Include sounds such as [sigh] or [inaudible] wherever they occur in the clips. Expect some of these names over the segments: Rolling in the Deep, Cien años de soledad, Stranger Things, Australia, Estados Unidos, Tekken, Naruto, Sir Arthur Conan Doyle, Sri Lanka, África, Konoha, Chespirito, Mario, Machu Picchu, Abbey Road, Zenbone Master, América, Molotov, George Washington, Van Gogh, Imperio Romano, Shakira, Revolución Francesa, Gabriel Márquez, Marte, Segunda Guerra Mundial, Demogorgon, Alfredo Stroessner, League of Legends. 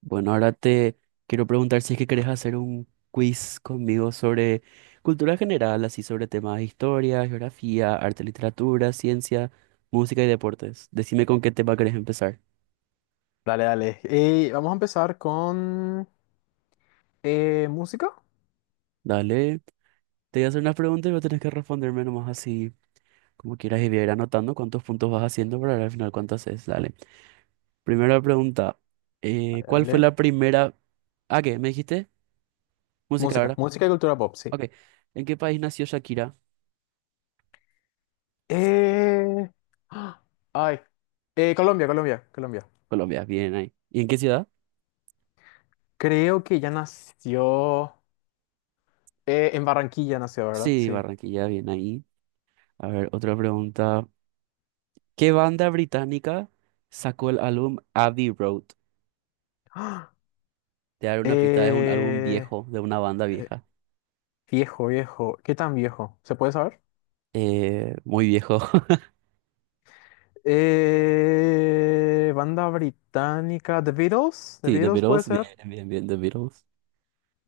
Bueno, ahora te quiero preguntar si es que querés hacer un quiz conmigo sobre cultura general, así sobre temas de historia, geografía, arte, literatura, ciencia, música y deportes. Decime con qué tema querés empezar. Dale, dale. Y vamos a empezar con música. Dale, te voy a hacer unas preguntas y vos tenés que responderme nomás así como quieras y voy a ir anotando cuántos puntos vas haciendo para ver al final cuánto haces. Dale. Primera pregunta, Dale, ¿cuál fue la dale. primera... Ah, ¿qué? ¿Me dijiste? Música, Música, ¿verdad? música y cultura pop, sí. Ok. ¿En qué país nació Shakira? Eh, ah, Ay. Colombia, Colombia, Colombia. Colombia, bien ahí. ¿Y en qué ciudad? Creo que ya nació. En Barranquilla nació, ¿verdad? Sí, Sí. Barranquilla, bien ahí. A ver, otra pregunta. ¿Qué banda británica sacó el álbum Abbey Road? Ah, Te daré una pista, es un álbum eh, viejo, de una banda eh, vieja. Viejo, viejo. ¿Qué tan viejo? ¿Se puede saber? Muy viejo. [laughs] Banda británica. The Beatles. The Sí, The Beatles puede Beatles. Bien, ser. bien, bien, The Beatles.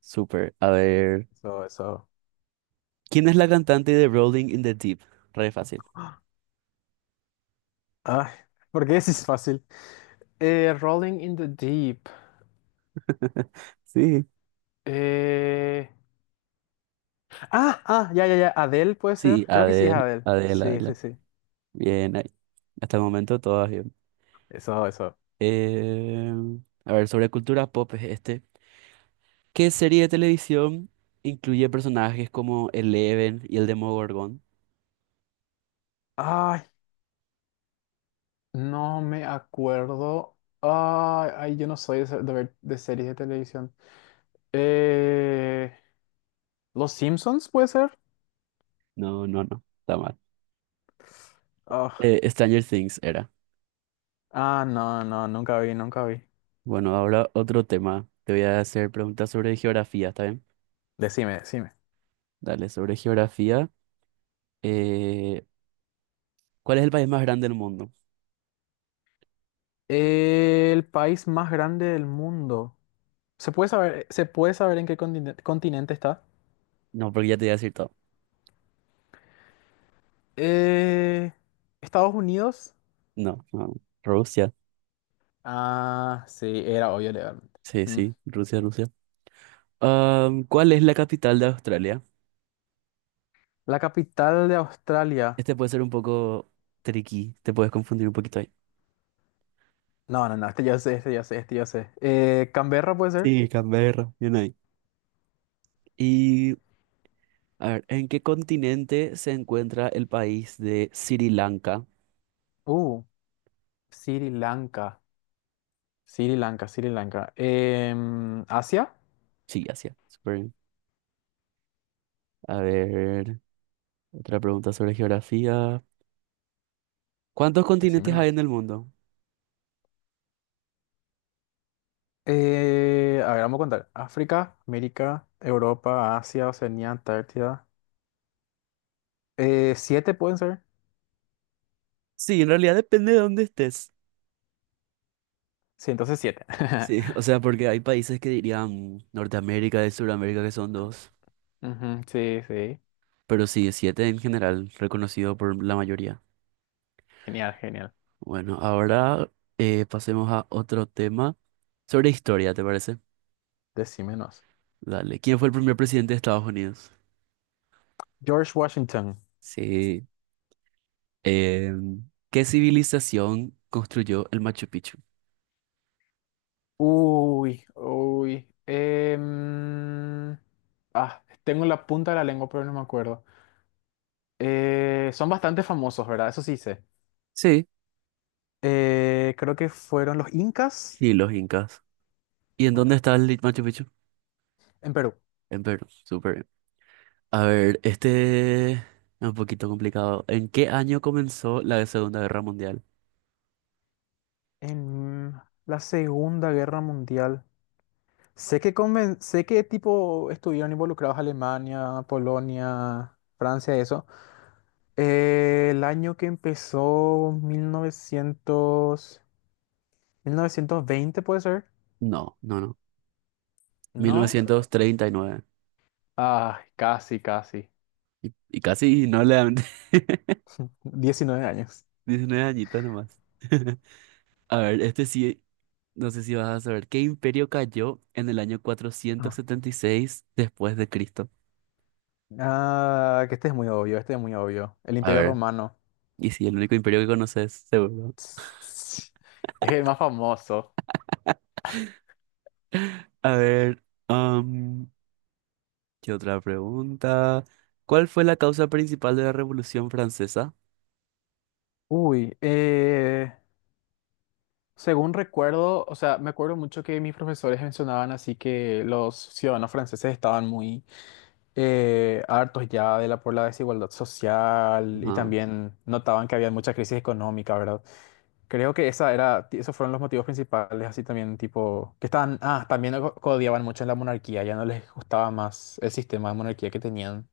Súper. A ver, Eso, eso. ¿quién es la cantante de Rolling in the Deep? Re fácil. Ay, porque [laughs] ese es fácil. Rolling in the Deep. [laughs] Sí. Eh, ya, ya, ya. Adele puede ser. Sí, Creo que sí es Adele, Adele. Adele, Sí, Adele. sí, sí. Bien, ahí. Hasta el momento todas bien. Eso, eso. Eh, a ver, sobre cultura pop es este. ¿Qué serie de televisión incluye personajes como Eleven y el Demogorgon? Ay, no me acuerdo. Ay, ay, yo no soy de ver de series de televisión. Eh, ¿Los Simpsons puede ser? No, no, no, está mal. Ah, Stranger Things era. No, no, nunca vi, nunca vi. Bueno, ahora otro tema. Te voy a hacer preguntas sobre geografía, ¿está bien? Decime, decime. Dale, sobre geografía. eh, ¿Cuál es el país más grande del mundo? El país más grande del mundo. Se puede saber en qué continente está? No, porque ya te voy a decir todo. Eh, Estados Unidos. No, no. Rusia. Ah, sí, era obvio legalmente. Sí, Mm. sí, Rusia, Rusia. ¿Cuál es la capital de Australia? La capital de Australia. Este puede ser un poco tricky, te puedes confundir un poquito ahí. No, no, no, este ya sé, este ya sé, este ya sé. Canberra puede ser. Sí, Canberra, bien ahí. Y a ver, ¿en qué continente se encuentra el país de Sri Lanka? Uh, Sri Lanka, Sri Lanka, Sri Lanka. Asia. Sí, Asia. Súper bien. A ver, otra pregunta sobre geografía. ¿Cuántos Decime continentes hay en nomás. el mundo? A ver, vamos a contar. África, América, Europa, Asia, Oceanía, Antártida. ¿Siete pueden ser? Sí, en realidad depende de dónde estés. Sí, entonces siete. Sí, [laughs] o [laughs] sea, porque hay países que dirían Norteamérica y Sudamérica que son dos, Ujú, sí, sí. pero sí, siete en general, reconocido por la mayoría. Genial, genial. Bueno, ahora pasemos a otro tema sobre historia, ¿te parece? Decímenos. Dale, ¿quién fue el primer presidente de Estados Unidos? George Washington. Sí. Eh, ¿Qué civilización construyó el Machu Picchu? Uy, uy. Tengo la punta de la lengua, pero no me acuerdo. Son bastante famosos, ¿verdad? Eso sí sé. Sí, Creo que fueron los incas. sí, los incas. ¿Y en dónde Bueno, está el Machu Picchu? en Perú. En Perú. Súper bien. A ver, este es un poquito complicado. ¿En qué año comenzó la Segunda Guerra Mundial? En la Segunda Guerra Mundial. Sé que tipo estuvieron involucrados Alemania, Polonia, Francia, eso. El año que empezó, 1920, puede ser. No, no, no. mil ¿No? novecientos treinta Y, nueve. Ay, casi, casi. Y casi no le dan. [laughs] [laughs] 19 años. 19 añitos nomás. [laughs] A ver, este sí, no sé si vas a saber. ¿Qué imperio cayó en el año cuatrocientos Ah, setenta y seis después de Cristo? Que este es muy obvio, este es muy obvio. El A Imperio ver. Romano. Y sí, el único imperio que conoces, seguro. Es el más famoso. A ver, ¿qué otra pregunta? ¿Cuál fue la causa principal de la Revolución Francesa? Uy, según recuerdo, o sea, me acuerdo mucho que mis profesores mencionaban así que los ciudadanos franceses estaban muy hartos ya por la desigualdad social y Ajá, también notaban que había mucha crisis económica, ¿verdad? Creo que esa era, esos fueron los motivos principales, así también, tipo, que estaban, también odiaban mucho la monarquía, ya no les gustaba más el sistema de monarquía que tenían,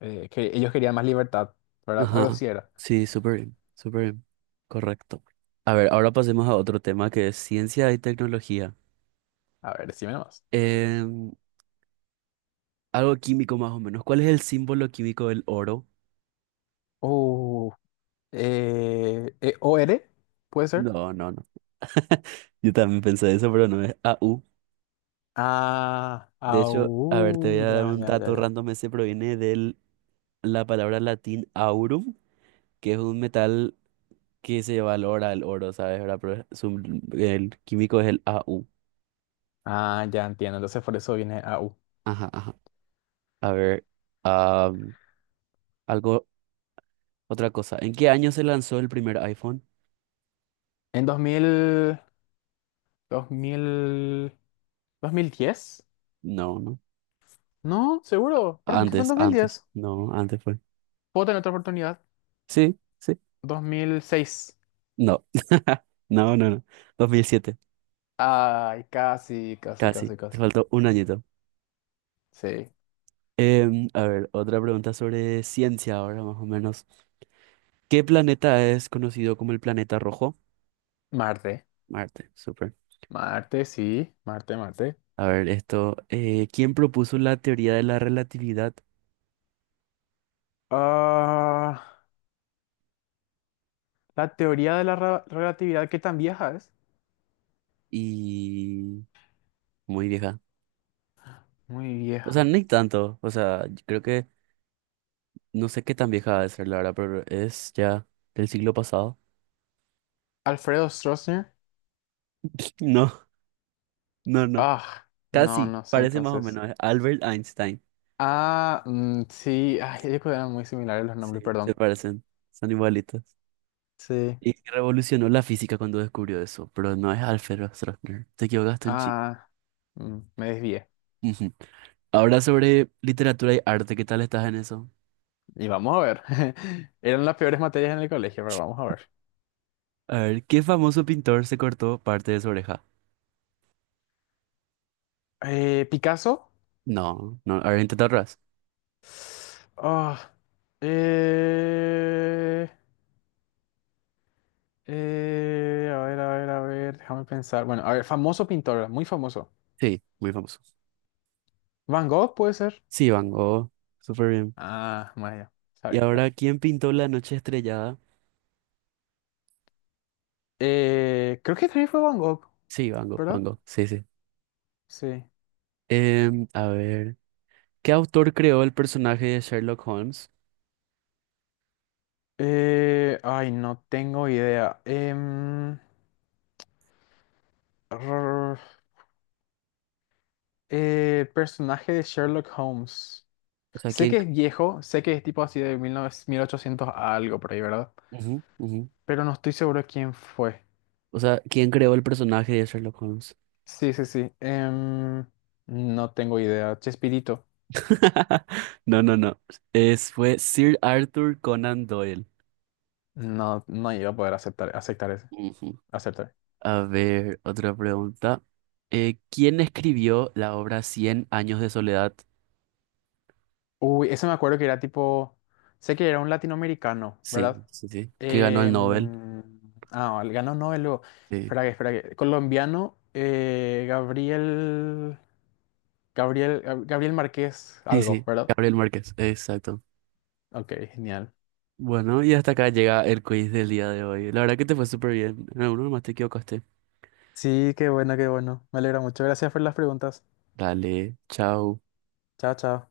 que ellos querían más libertad, ¿verdad? Algo ajá. así era. Sí, súper bien, súper bien. Correcto. A ver, ahora pasemos a otro tema que es ciencia y tecnología. A ver, decime nomás. Em, Algo químico más o menos. ¿Cuál es el símbolo químico del oro? Uh, ¿OR? ¿Puede ser? No, no, no. [laughs] Yo también pensé eso, pero no, es AU. De hecho, a ver, te voy AU, a ya, dar un ya, ya, dato ya. random. Ese proviene de la palabra latín aurum, que es un metal que se valora al oro, ¿sabes? ¿Verdad? Pero su- el químico es el AU. Ya entiendo, entonces por eso viene AU. Ajá, ajá. A ver, ah, algo, otra cosa. ¿En qué año se lanzó el primer iPhone? En 2000, 2000, 2010, No, no. no, seguro, para mí que fue en Antes, antes. 2010. No, antes fue. Puedo tener otra oportunidad. Sí, sí. 2006. No. [laughs] No, no, no. 2007. Ay, casi, casi, Casi. casi, Te casi. faltó un añito. Sí. A ver, otra pregunta sobre ciencia ahora, más o menos. ¿Qué planeta es conocido como el planeta rojo? Marte. Marte, súper. Marte, sí. Marte, Marte. A ver, esto, ¿quién propuso la teoría de la relatividad? Ah, la teoría de la relatividad, ¿qué tan vieja es? Y muy vieja. Muy O sea, vieja. ni tanto. O sea, yo creo que no sé qué tan vieja va a ser la verdad, pero es ya del siglo pasado. Alfredo Stroessner. [laughs] No, no, no. Ah, no, Casi, no sé parece más o entonces. menos. Es Albert Einstein. Mm, sí. Ay, yo creo que eran muy similares los nombres, Sí, se perdón. parecen. Son igualitos. Sí. Y que revolucionó la física cuando descubrió eso, pero no es Alfred Stroessner. Te equivocaste un chico. Ah, Me desvié. Ujú. Ahora sobre literatura y arte, ¿qué tal estás en eso? Y vamos a ver. [laughs] Eran las peores materias en el colegio, pero vamos a ver. A ver, ¿qué famoso pintor se cortó parte de su oreja? Picasso. No, no, a ver, intenta atrás. Ah, eh, a ver, a ver, a ver, déjame pensar. Bueno, a ver, famoso pintor, muy famoso. Sí, muy famoso. Van Gogh puede ser. Sí, Van Gogh, súper bien. Maya, Y sabe, sabe. ahora, ¿quién pintó La noche estrellada? Creo que también fue Van Gogh, Sí, Van Gogh, Van ¿verdad? Gogh, sí, sí. Sí. A ver, ¿qué autor creó el personaje de Sherlock Holmes? Ay, no tengo idea. Rrr, Personaje de Sherlock Holmes. O sea, Sé ¿quién? que es viejo, sé que es tipo así de 1900 1800 algo por ahí, ¿verdad? Ujú, ujú. Pero no estoy seguro de quién fue. O sea, ¿quién creó el personaje de Sherlock Holmes? Sí, sí, sí. No tengo idea. Chespirito. [laughs] No, no, no. Fue Sir Arthur Conan Doyle. No, no iba a poder aceptar, aceptar ese. Ujú. Aceptar. A ver, otra pregunta. ¿Quién escribió la obra Cien años de soledad? Uy, ese me acuerdo que era tipo. Sé que era un latinoamericano, ¿verdad? Sí, sí, sí. Que ganó el Nobel. Em, el ganó Nobel luego. Sí, Espera que, espera que. Colombiano, Gabriel. Gabriel. Gabriel Márquez, sí, algo, sí. ¿verdad? Gabriel Márquez, exacto. Ok, genial. Bueno, y hasta acá llega el quiz del día de hoy. La verdad que te fue súper bien. En alguno nomás te equivocaste. Sí, qué bueno, qué bueno. Me alegra mucho. Gracias por las preguntas. Dale, chao. Chao, chao.